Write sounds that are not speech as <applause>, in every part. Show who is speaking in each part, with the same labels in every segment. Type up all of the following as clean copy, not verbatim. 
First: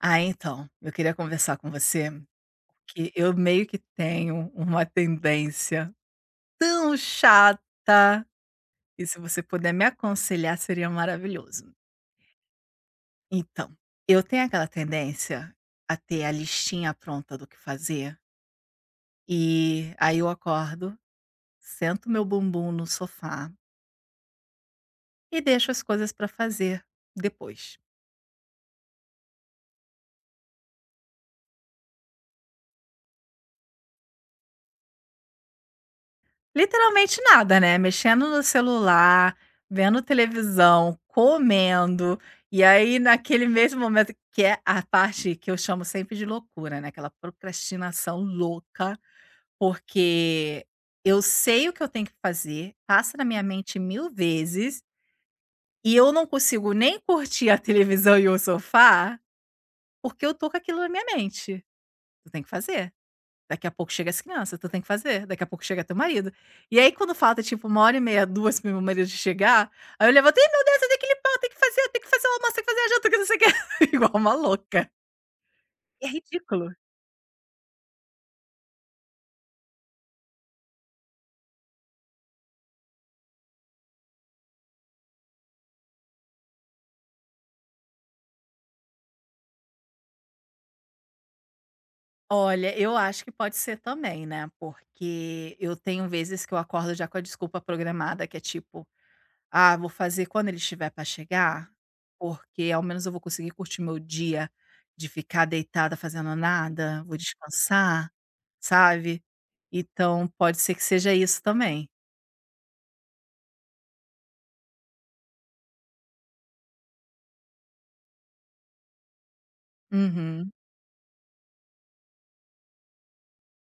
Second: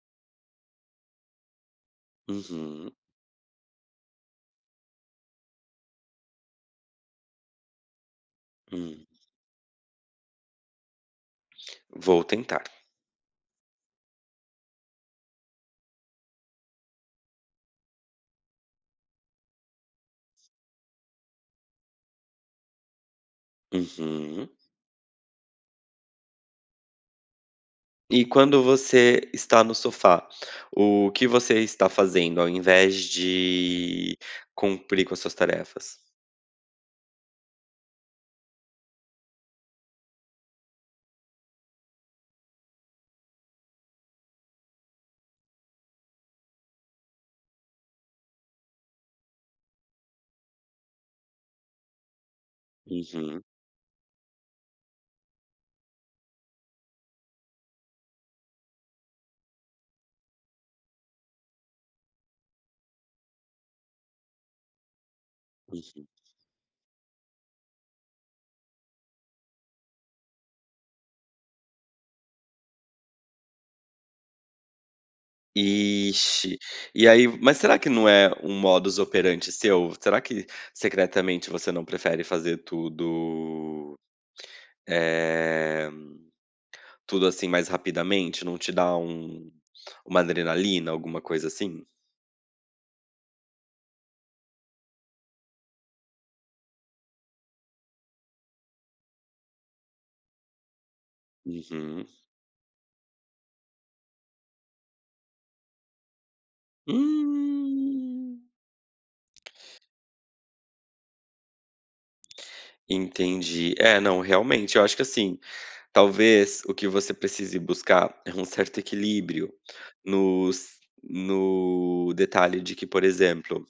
Speaker 1: Ah, então, eu queria conversar com você,
Speaker 2: Uhum.
Speaker 1: porque eu meio que tenho uma tendência tão chata, e
Speaker 2: Hum.
Speaker 1: se você puder me aconselhar seria maravilhoso.
Speaker 2: Vou tentar.
Speaker 1: Então, eu tenho aquela tendência a ter a listinha pronta do que fazer, e aí eu acordo, sento meu bumbum no sofá
Speaker 2: Uhum.
Speaker 1: e deixo as coisas para fazer depois.
Speaker 2: E quando você está no sofá, o que você está fazendo ao invés de cumprir com as suas tarefas?
Speaker 1: Literalmente nada, né, mexendo no celular, vendo televisão, comendo, e aí naquele mesmo momento que é a parte que eu chamo sempre de loucura, né, aquela procrastinação louca, porque eu sei o que eu tenho que fazer, passa na
Speaker 2: Uhum.
Speaker 1: minha mente mil vezes, e eu não consigo nem curtir a televisão e o sofá, porque eu tô com aquilo na minha mente, eu tenho que fazer. Daqui a pouco chega as crianças, tu tem que fazer, daqui a pouco chega teu
Speaker 2: Uhum.
Speaker 1: marido. E aí quando falta tipo uma hora e meia duas para o meu marido chegar, aí eu levanto: "Ih, meu Deus, eu tenho que limpar, eu tenho que fazer, eu tenho que fazer o almoço, eu tenho que fazer a janta, que não sei o quê", <laughs> igual uma louca. É
Speaker 2: Ixi.
Speaker 1: ridículo.
Speaker 2: E aí, mas será que não é um modus operandi seu? Será que secretamente você não prefere fazer tudo, eh, tudo assim mais rapidamente? Não te dá uma adrenalina, alguma coisa assim?
Speaker 1: Olha, eu acho que pode ser também, né, porque eu tenho vezes que eu acordo já com a desculpa programada que é tipo Ah, vou fazer quando ele estiver para chegar,
Speaker 2: Uhum.
Speaker 1: porque ao menos eu vou conseguir curtir meu dia de ficar deitada fazendo nada, vou descansar,
Speaker 2: Hum,
Speaker 1: sabe. Então pode ser que seja isso também.
Speaker 2: entendi. É, não, realmente, eu acho que assim, talvez o que você precise buscar é um certo equilíbrio no
Speaker 1: Uhum.
Speaker 2: no detalhe de que, por exemplo,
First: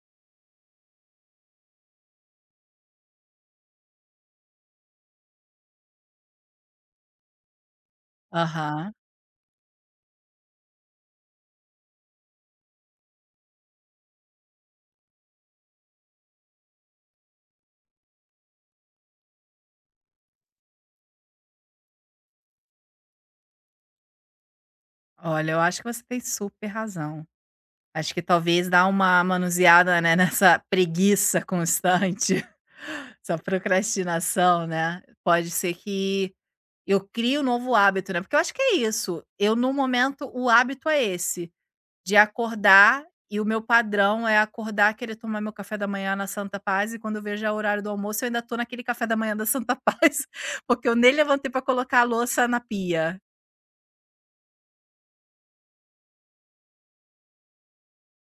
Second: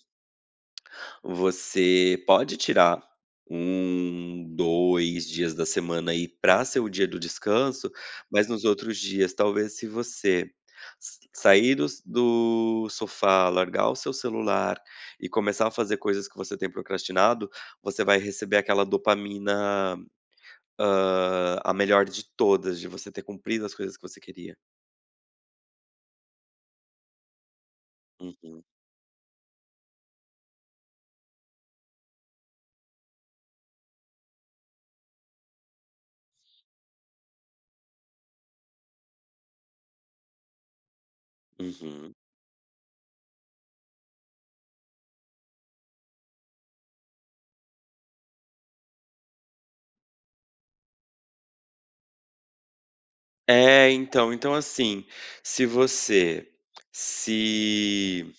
Speaker 2: você pode tirar um, 2 dias da semana aí para ser o dia do descanso, mas nos
Speaker 1: Aham.
Speaker 2: outros dias, talvez, se você s sair dos do sofá, largar o seu celular e começar a fazer coisas que você tem procrastinado, você vai receber aquela dopamina, a melhor de todas, de você ter cumprido as coisas que você queria.
Speaker 1: Olha, eu acho que você tem super razão. Acho que
Speaker 2: Uhum.
Speaker 1: talvez dar uma manuseada, né, <laughs> nessa preguiça constante, <laughs> essa procrastinação, né, pode ser que eu crie um novo hábito, né, porque eu acho que é isso, eu no momento o hábito é esse.
Speaker 2: Uhum.
Speaker 1: De acordar e o meu padrão é acordar, querer tomar meu café da manhã na Santa Paz e quando eu vejo já o horário do almoço, eu ainda estou naquele café da manhã da Santa Paz, <laughs> porque eu nem levantei para colocar a louça na pia.
Speaker 2: É, então, assim, se você se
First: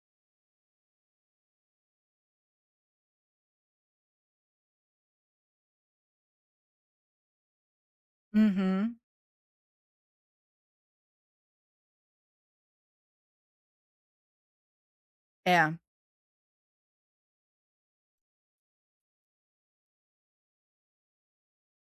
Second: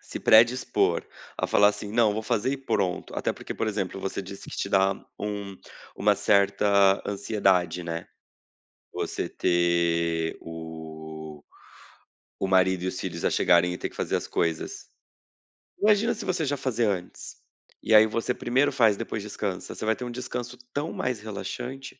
Speaker 2: se predispor a falar assim: "Não, vou fazer e pronto". Até porque, por exemplo, você disse que te dá um uma certa ansiedade, né,
Speaker 1: Uhum.
Speaker 2: você ter o marido e os filhos a chegarem e ter que fazer as coisas.
Speaker 1: É.
Speaker 2: Imagina se você já fazer antes. E aí você primeiro faz, depois descansa. Você vai ter um descanso tão mais relaxante.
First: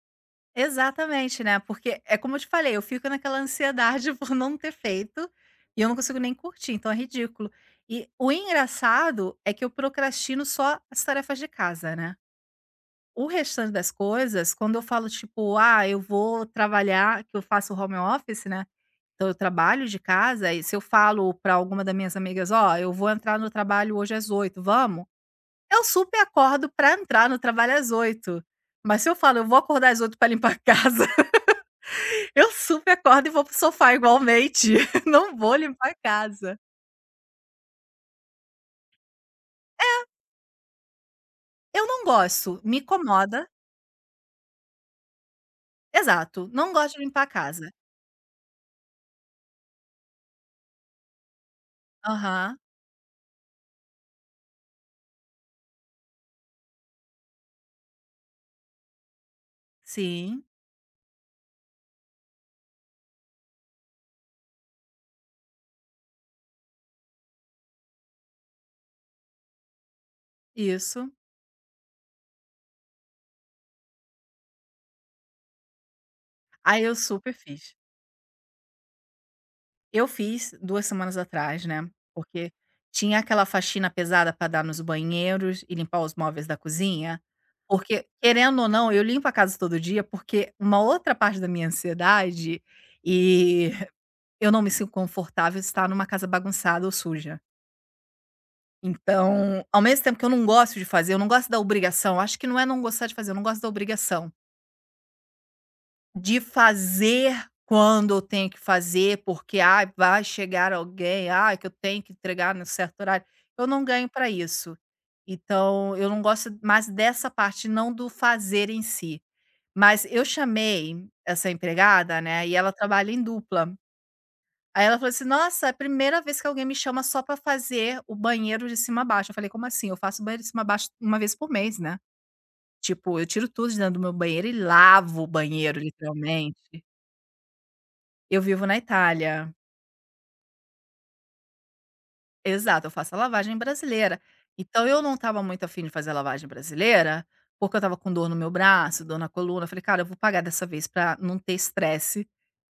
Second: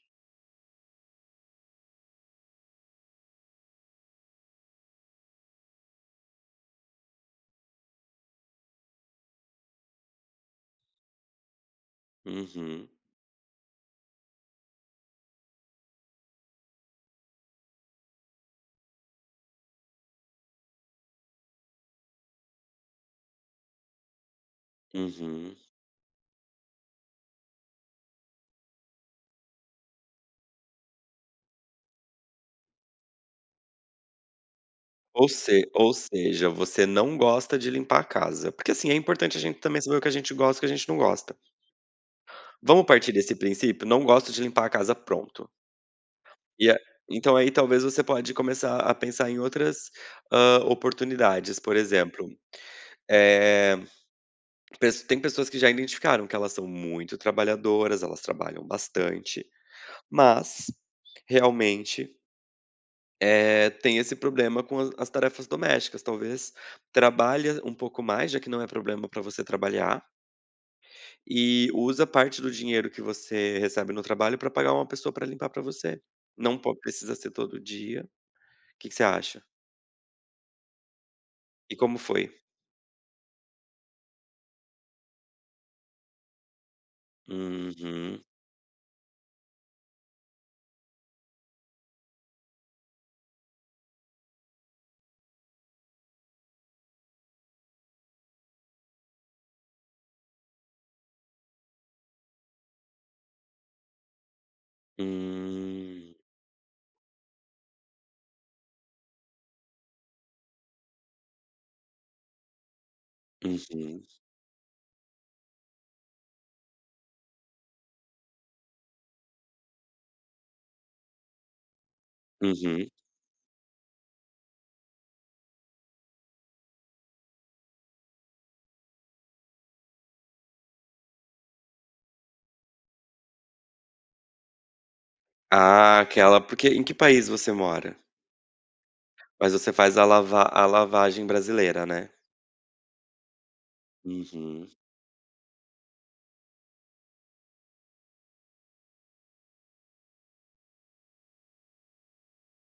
Speaker 1: Exatamente, né, porque é como eu te falei, eu fico naquela ansiedade <laughs> por não ter feito, e eu não consigo nem curtir, então é ridículo. E o engraçado é que eu procrastino só as tarefas de casa, né.
Speaker 2: Uhum.
Speaker 1: O restante das coisas, quando eu falo, tipo: "Ah, eu vou trabalhar", que eu faço home office, né, então eu trabalho de casa e se eu falo pra alguma das minhas amigas: "Ó, eu vou entrar no trabalho hoje às 8, vamos?",
Speaker 2: Uhum.
Speaker 1: eu super acordo pra entrar no trabalho às 8. Mas se eu falo: "Eu vou acordar às 8h pra limpar a casa", <laughs> eu super acordo e vou pro sofá igualmente, <laughs>
Speaker 2: Ou
Speaker 1: não vou
Speaker 2: se
Speaker 1: limpar
Speaker 2: ou
Speaker 1: a
Speaker 2: seja,
Speaker 1: casa.
Speaker 2: você não gosta de limpar a casa. Porque, assim, é importante a gente também saber o que a gente gosta e o que a gente não gosta.
Speaker 1: Eu não gosto, me
Speaker 2: Vamos partir desse
Speaker 1: incomoda
Speaker 2: princípio? Não gosto de limpar a casa, pronto.
Speaker 1: exato,
Speaker 2: E
Speaker 1: não
Speaker 2: a
Speaker 1: gosto de limpar a
Speaker 2: Então aí
Speaker 1: casa.
Speaker 2: talvez você pode começar a pensar em outras, oportunidades, por exemplo,
Speaker 1: Aham,
Speaker 2: eh, pes tem pessoas que já identificaram que elas são muito trabalhadoras, elas trabalham bastante,
Speaker 1: sim,
Speaker 2: mas realmente, tem esse problema com as tarefas domésticas. Talvez trabalhe um pouco mais, já que não é problema para você trabalhar,
Speaker 1: isso.
Speaker 2: e usa parte do dinheiro que você recebe no trabalho para pagar uma pessoa para limpar para você. Não po
Speaker 1: Aí eu
Speaker 2: precisa ser
Speaker 1: super
Speaker 2: todo
Speaker 1: fiz.
Speaker 2: dia. O que que você acha?
Speaker 1: Eu fiz 2 semanas atrás,
Speaker 2: E
Speaker 1: né,
Speaker 2: como foi?
Speaker 1: porque tinha aquela faxina pesada para dar nos banheiros e limpar os móveis da cozinha, porque
Speaker 2: Uhum.
Speaker 1: querendo ou não, eu limpo a casa todo dia, porque uma outra parte da minha ansiedade, e <laughs> eu não me sinto confortável estar numa casa bagunçada ou suja. Então, ao mesmo tempo que eu não gosto de fazer, eu não gosto da obrigação, acho que não é não gostar de fazer, eu não gosto da obrigação.
Speaker 2: Hum.
Speaker 1: De fazer quando eu tenho que fazer, porque, ai, vai chegar alguém, ai, que eu tenho que entregar no certo horário, eu não
Speaker 2: Uhum.
Speaker 1: ganho para isso. Então, eu não gosto mais dessa parte, não do fazer em si. Mas eu chamei essa empregada, né, e ela
Speaker 2: Uhum.
Speaker 1: trabalha em dupla. Aí ela falou assim: "Nossa, é a primeira vez que alguém me chama só para fazer o banheiro de cima a baixo". Eu falei: "Como assim? Eu faço banheiro de cima a baixo uma vez por mês, né". Tipo, eu tiro tudo de dentro do meu banheiro e lavo o banheiro,
Speaker 2: Ah, aquela,
Speaker 1: literalmente.
Speaker 2: porque em que país você mora?
Speaker 1: Eu vivo na Itália.
Speaker 2: Mas você faz a lava a lavagem brasileira, né?
Speaker 1: Exato, eu faço a lavagem brasileira.
Speaker 2: Uhum.
Speaker 1: Então eu não estava muito afim de fazer a lavagem brasileira, porque eu estava com dor no meu braço, dor na coluna, eu falei: "Cara, eu vou pagar dessa vez para não ter estresse,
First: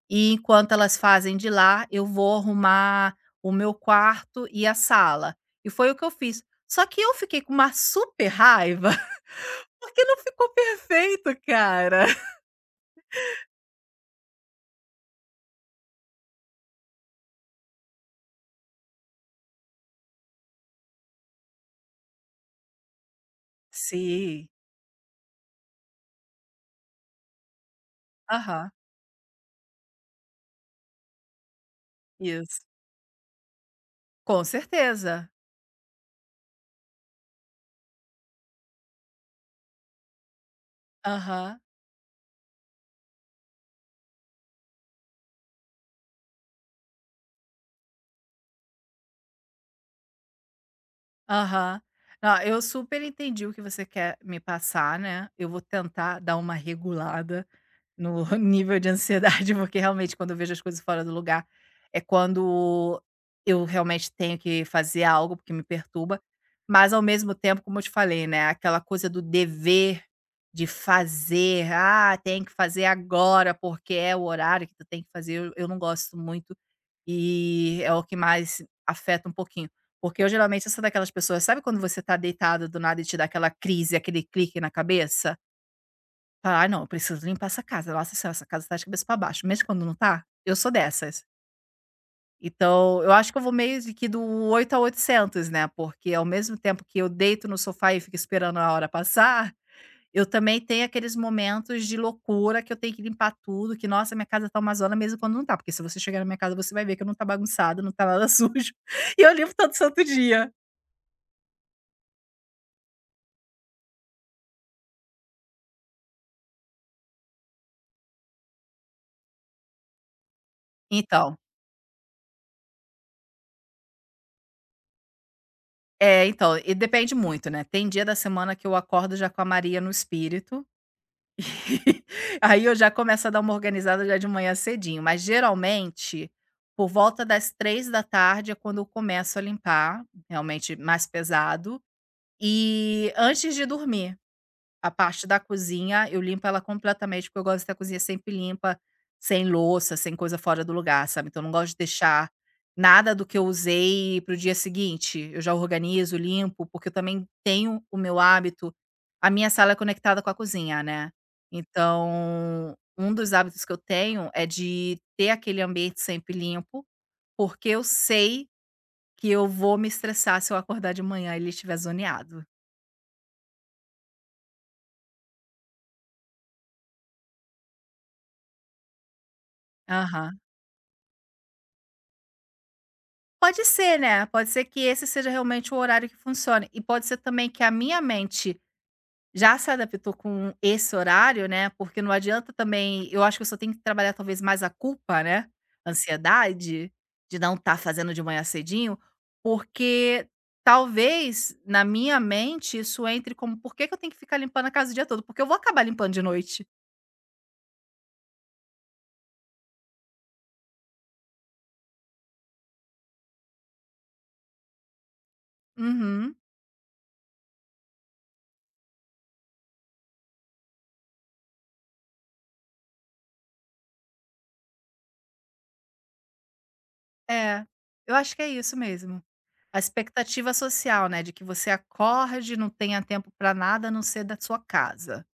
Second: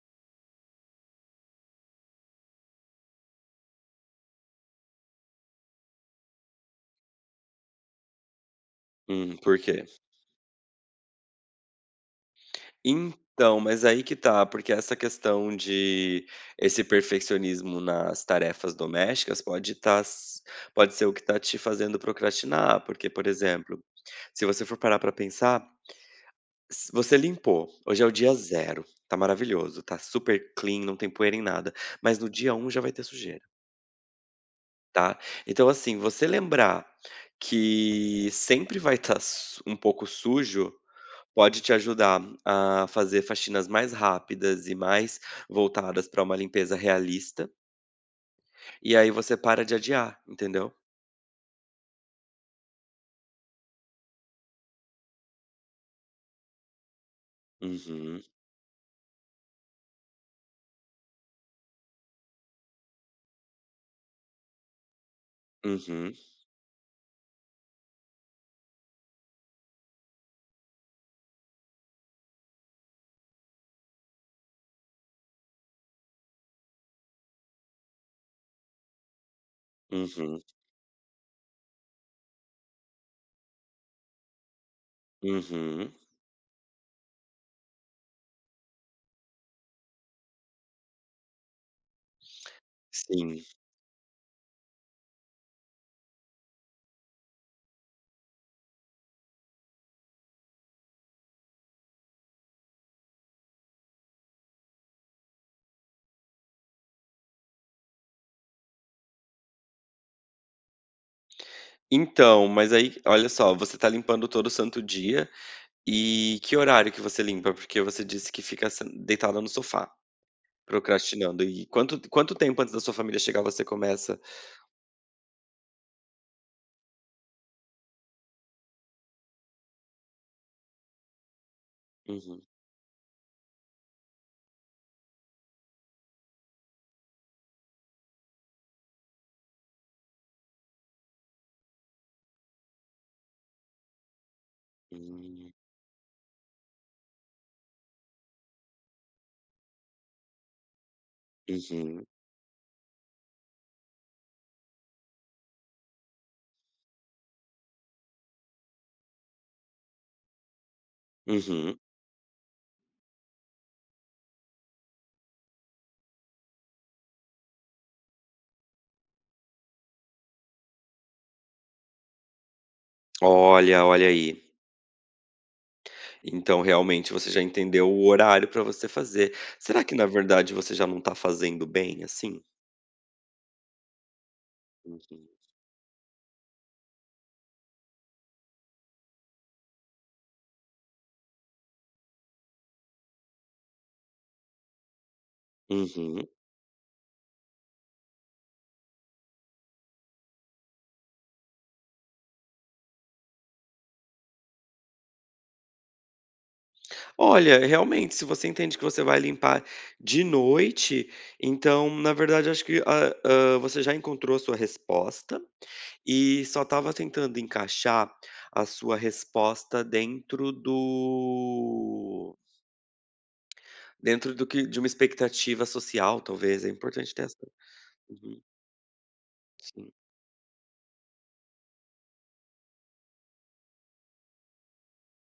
Speaker 1: e enquanto elas fazem de lá, eu vou arrumar o meu quarto e a sala". E foi o que eu fiz. Só que eu fiquei com uma super raiva,
Speaker 2: Por
Speaker 1: <laughs>
Speaker 2: quê?
Speaker 1: porque não ficou perfeito, cara.
Speaker 2: Então, mas aí que tá, porque essa questão de esse perfeccionismo nas tarefas domésticas pode tá s pode ser o que tá te fazendo procrastinar, porque, por exemplo, se
Speaker 1: Sim.
Speaker 2: você for parar pra pensar, s você limpou, hoje é o dia
Speaker 1: Aham.
Speaker 2: zero, tá maravilhoso, tá super clean, não tem poeira em nada, mas no dia
Speaker 1: Isso.
Speaker 2: um já vai ter sujeira,
Speaker 1: Com
Speaker 2: tá.
Speaker 1: certeza.
Speaker 2: Então, assim, você lembrar que sempre vai estar um pouco sujo,
Speaker 1: Aham.
Speaker 2: pode te ajudar a fazer faxinas mais rápidas e mais voltadas para uma limpeza realista, e aí você para de adiar, entendeu?
Speaker 1: Aham. Não, eu super entendi o que você quer me passar, né. Eu vou tentar dar uma regulada
Speaker 2: Uhum.
Speaker 1: no <laughs> nível de ansiedade, porque realmente quando eu vejo as coisas fora do lugar, é quando eu realmente tenho que fazer algo, porque me
Speaker 2: Uhum.
Speaker 1: perturba. Mas ao mesmo tempo, como eu te falei, né, aquela coisa do dever de fazer, "Ah, tem que fazer agora, porque é o horário que tu tem que fazer", eu não gosto muito e é o que mais afeta um pouquinho. Porque eu
Speaker 2: Uhum.
Speaker 1: geralmente eu sou daquelas pessoas, sabe quando você tá deitado do nada e te dá aquela crise, aquele clique na cabeça?
Speaker 2: Uhum.
Speaker 1: Fala, "Ai não, eu preciso limpar essa casa. Nossa senhora, essa casa tá de cabeça pra baixo", mesmo quando não tá, eu sou dessas. Então, eu acho que
Speaker 2: Sim.
Speaker 1: eu vou meio de que do 8 a 800 né, porque ao mesmo tempo que eu deito no sofá e fico esperando a hora passar, eu também tenho aqueles momentos de loucura que eu tenho que limpar tudo, que nossa, minha casa tá uma zona mesmo quando não tá, porque se você chegar na minha casa você vai ver que não tá bagunçado, não tá nada <laughs> sujo, e eu limpo todo santo dia.
Speaker 2: Então, mas aí, olha só, você tá limpando todo santo dia, e que horário que você limpa? Porque você disse que fica sen deitada no sofá,
Speaker 1: Então,
Speaker 2: procrastinando. E quanto tempo antes da sua família chegar você começa?
Speaker 1: é então, e depende muito, né, tem dia da semana que eu acordo já com a Maria no espírito, <laughs>
Speaker 2: Uhum.
Speaker 1: aí eu já começo a dar uma organizada já de manhã cedinho, mas geralmente, por volta das 3 da tarde é quando eu começo a limpar, realmente mais pesado, e antes de dormir. A parte da
Speaker 2: Hum.
Speaker 1: cozinha, eu limpo ela completamente, porque eu gosto de ter a cozinha sempre limpa, sem louça, sem coisa fora do lugar, sabe. Então eu não gosto de
Speaker 2: Uhum.
Speaker 1: deixar nada do que eu usei para o dia seguinte. Eu já organizo, limpo, porque eu também tenho o meu hábito a minha sala é conectada com a cozinha, né.
Speaker 2: Uhum.
Speaker 1: Então, um dos hábitos que eu tenho é de ter aquele ambiente sempre limpo, porque eu sei que eu vou me estressar se eu acordar de manhã e ele estiver zoneado.
Speaker 2: Olha, olha aí. Então, realmente, você já entendeu o horário para você fazer. Será que, na
Speaker 1: Aham.
Speaker 2: verdade, você já não tá fazendo bem, assim?
Speaker 1: Pode ser, né, pode ser que esse
Speaker 2: Uhum.
Speaker 1: seja realmente o horário que funcione e pode ser também que a minha mente já se adaptou com esse horário, né, porque não adianta também eu acho que eu só tenho que trabalhar talvez mais a culpa, né,
Speaker 2: Uhum.
Speaker 1: ansiedade de não estar fazendo de manhã cedinho, porque talvez na minha mente isso entre como: "Por que que eu tenho que ficar limpando a casa o dia todo?", porque eu vou acabar limpando de noite.
Speaker 2: Olha, realmente, se você entende que você vai limpar de noite, então, na verdade, acho que você já encontrou a sua resposta
Speaker 1: Uhum,
Speaker 2: e só estava tentando encaixar a sua resposta dentro do que de uma expectativa social, talvez. É importante ter essa.
Speaker 1: é, eu acho
Speaker 2: Uhum.
Speaker 1: que é isso mesmo. A
Speaker 2: Sim.
Speaker 1: expectativa social, né, de que você acorde, não tenha tempo para nada a não ser da sua casa.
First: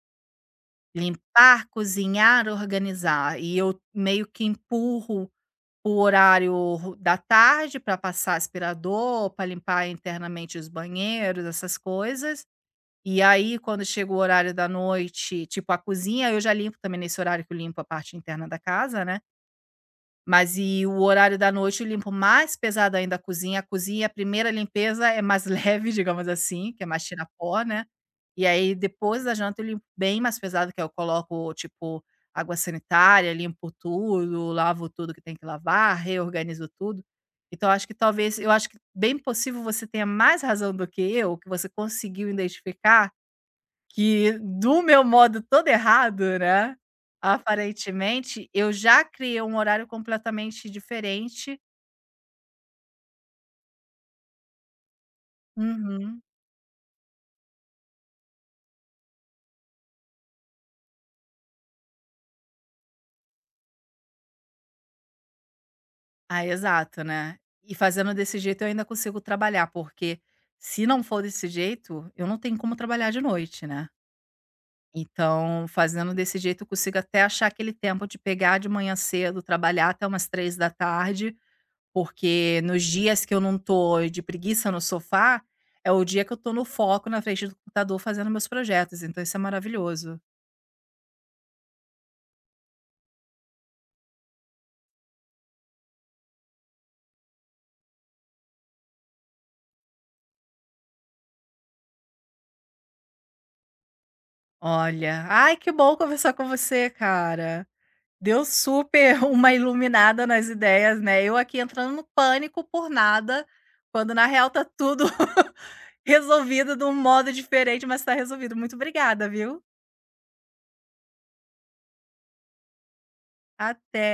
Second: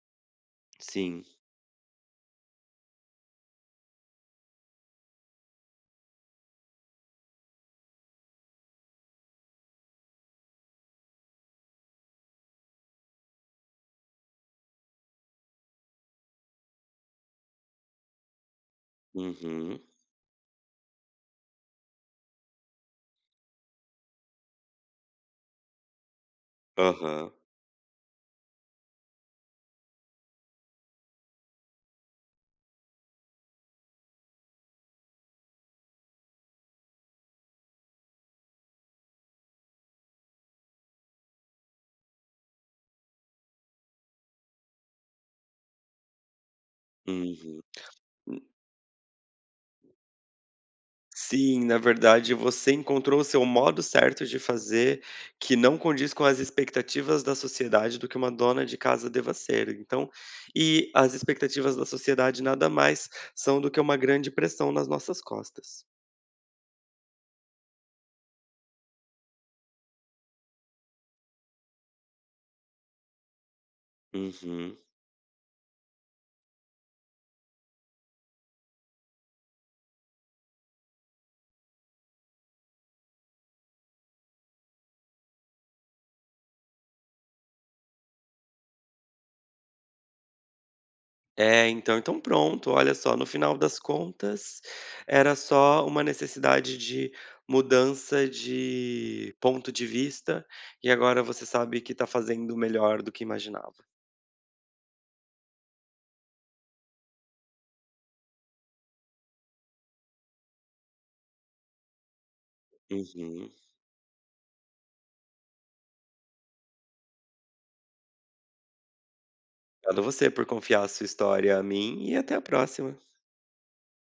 Speaker 2: Sim.
Speaker 1: Limpar, cozinhar, organizar. E eu meio que empurro o horário da tarde para passar aspirador, para limpar internamente os banheiros, essas coisas. E aí, quando chega o horário da noite, tipo a cozinha, eu já limpo também nesse horário que eu limpo a parte interna da casa, né?
Speaker 2: Uhum.
Speaker 1: Mas e o horário da noite eu limpo mais pesado ainda a cozinha. A cozinha, a primeira limpeza é mais <laughs> leve, digamos assim, que é mais tirar
Speaker 2: Aham.
Speaker 1: pó, né. E aí depois da janta eu limpo bem mais pesado, que é eu coloco, tipo, água sanitária, limpo tudo, lavo tudo que tem que lavar, reorganizo tudo. Então acho que talvez eu acho que bem possível você tenha mais razão do que eu, que você conseguiu identificar que do meu modo todo errado, né,
Speaker 2: Uhum.
Speaker 1: aparentemente, eu já criei um horário completamente diferente
Speaker 2: Sim, na verdade você encontrou o seu modo certo de fazer, que não condiz
Speaker 1: Uhum.
Speaker 2: com as expectativas da sociedade do que uma dona de casa deva ser, então, e as expectativas da sociedade nada mais são do que uma grande pressão nas nossas costas.
Speaker 1: Ah, exato, né. E fazendo desse jeito eu ainda consigo trabalhar, porque se não for desse jeito, eu não tenho como trabalhar de noite, né.
Speaker 2: Uhum.
Speaker 1: Então, fazendo desse jeito eu consigo até achar aquele tempo de pegar de manhã cedo, trabalhar até umas 3 da tarde. Porque nos dias que eu não tô de preguiça no sofá, é o dia que eu tô no foco na frente do computador fazendo meus projetos, então isso é maravilhoso.
Speaker 2: É, então pronto, olha só, no final das contas, era só uma necessidade de mudança de ponto de vista, e agora você sabe que está fazendo melhor do que imaginava.
Speaker 1: Olha, ai que bom conversar com você, cara. Deu super <laughs> uma iluminada nas ideias, né, eu aqui entrando no pânico por nada,
Speaker 2: Uhum.
Speaker 1: quando na real tá tudo <laughs> resolvido de um modo diferente, mas tá resolvido. Muito obrigada, viu.
Speaker 2: Obrigado a você por confiar a sua história a mim, e até a próxima.
Speaker 1: Até.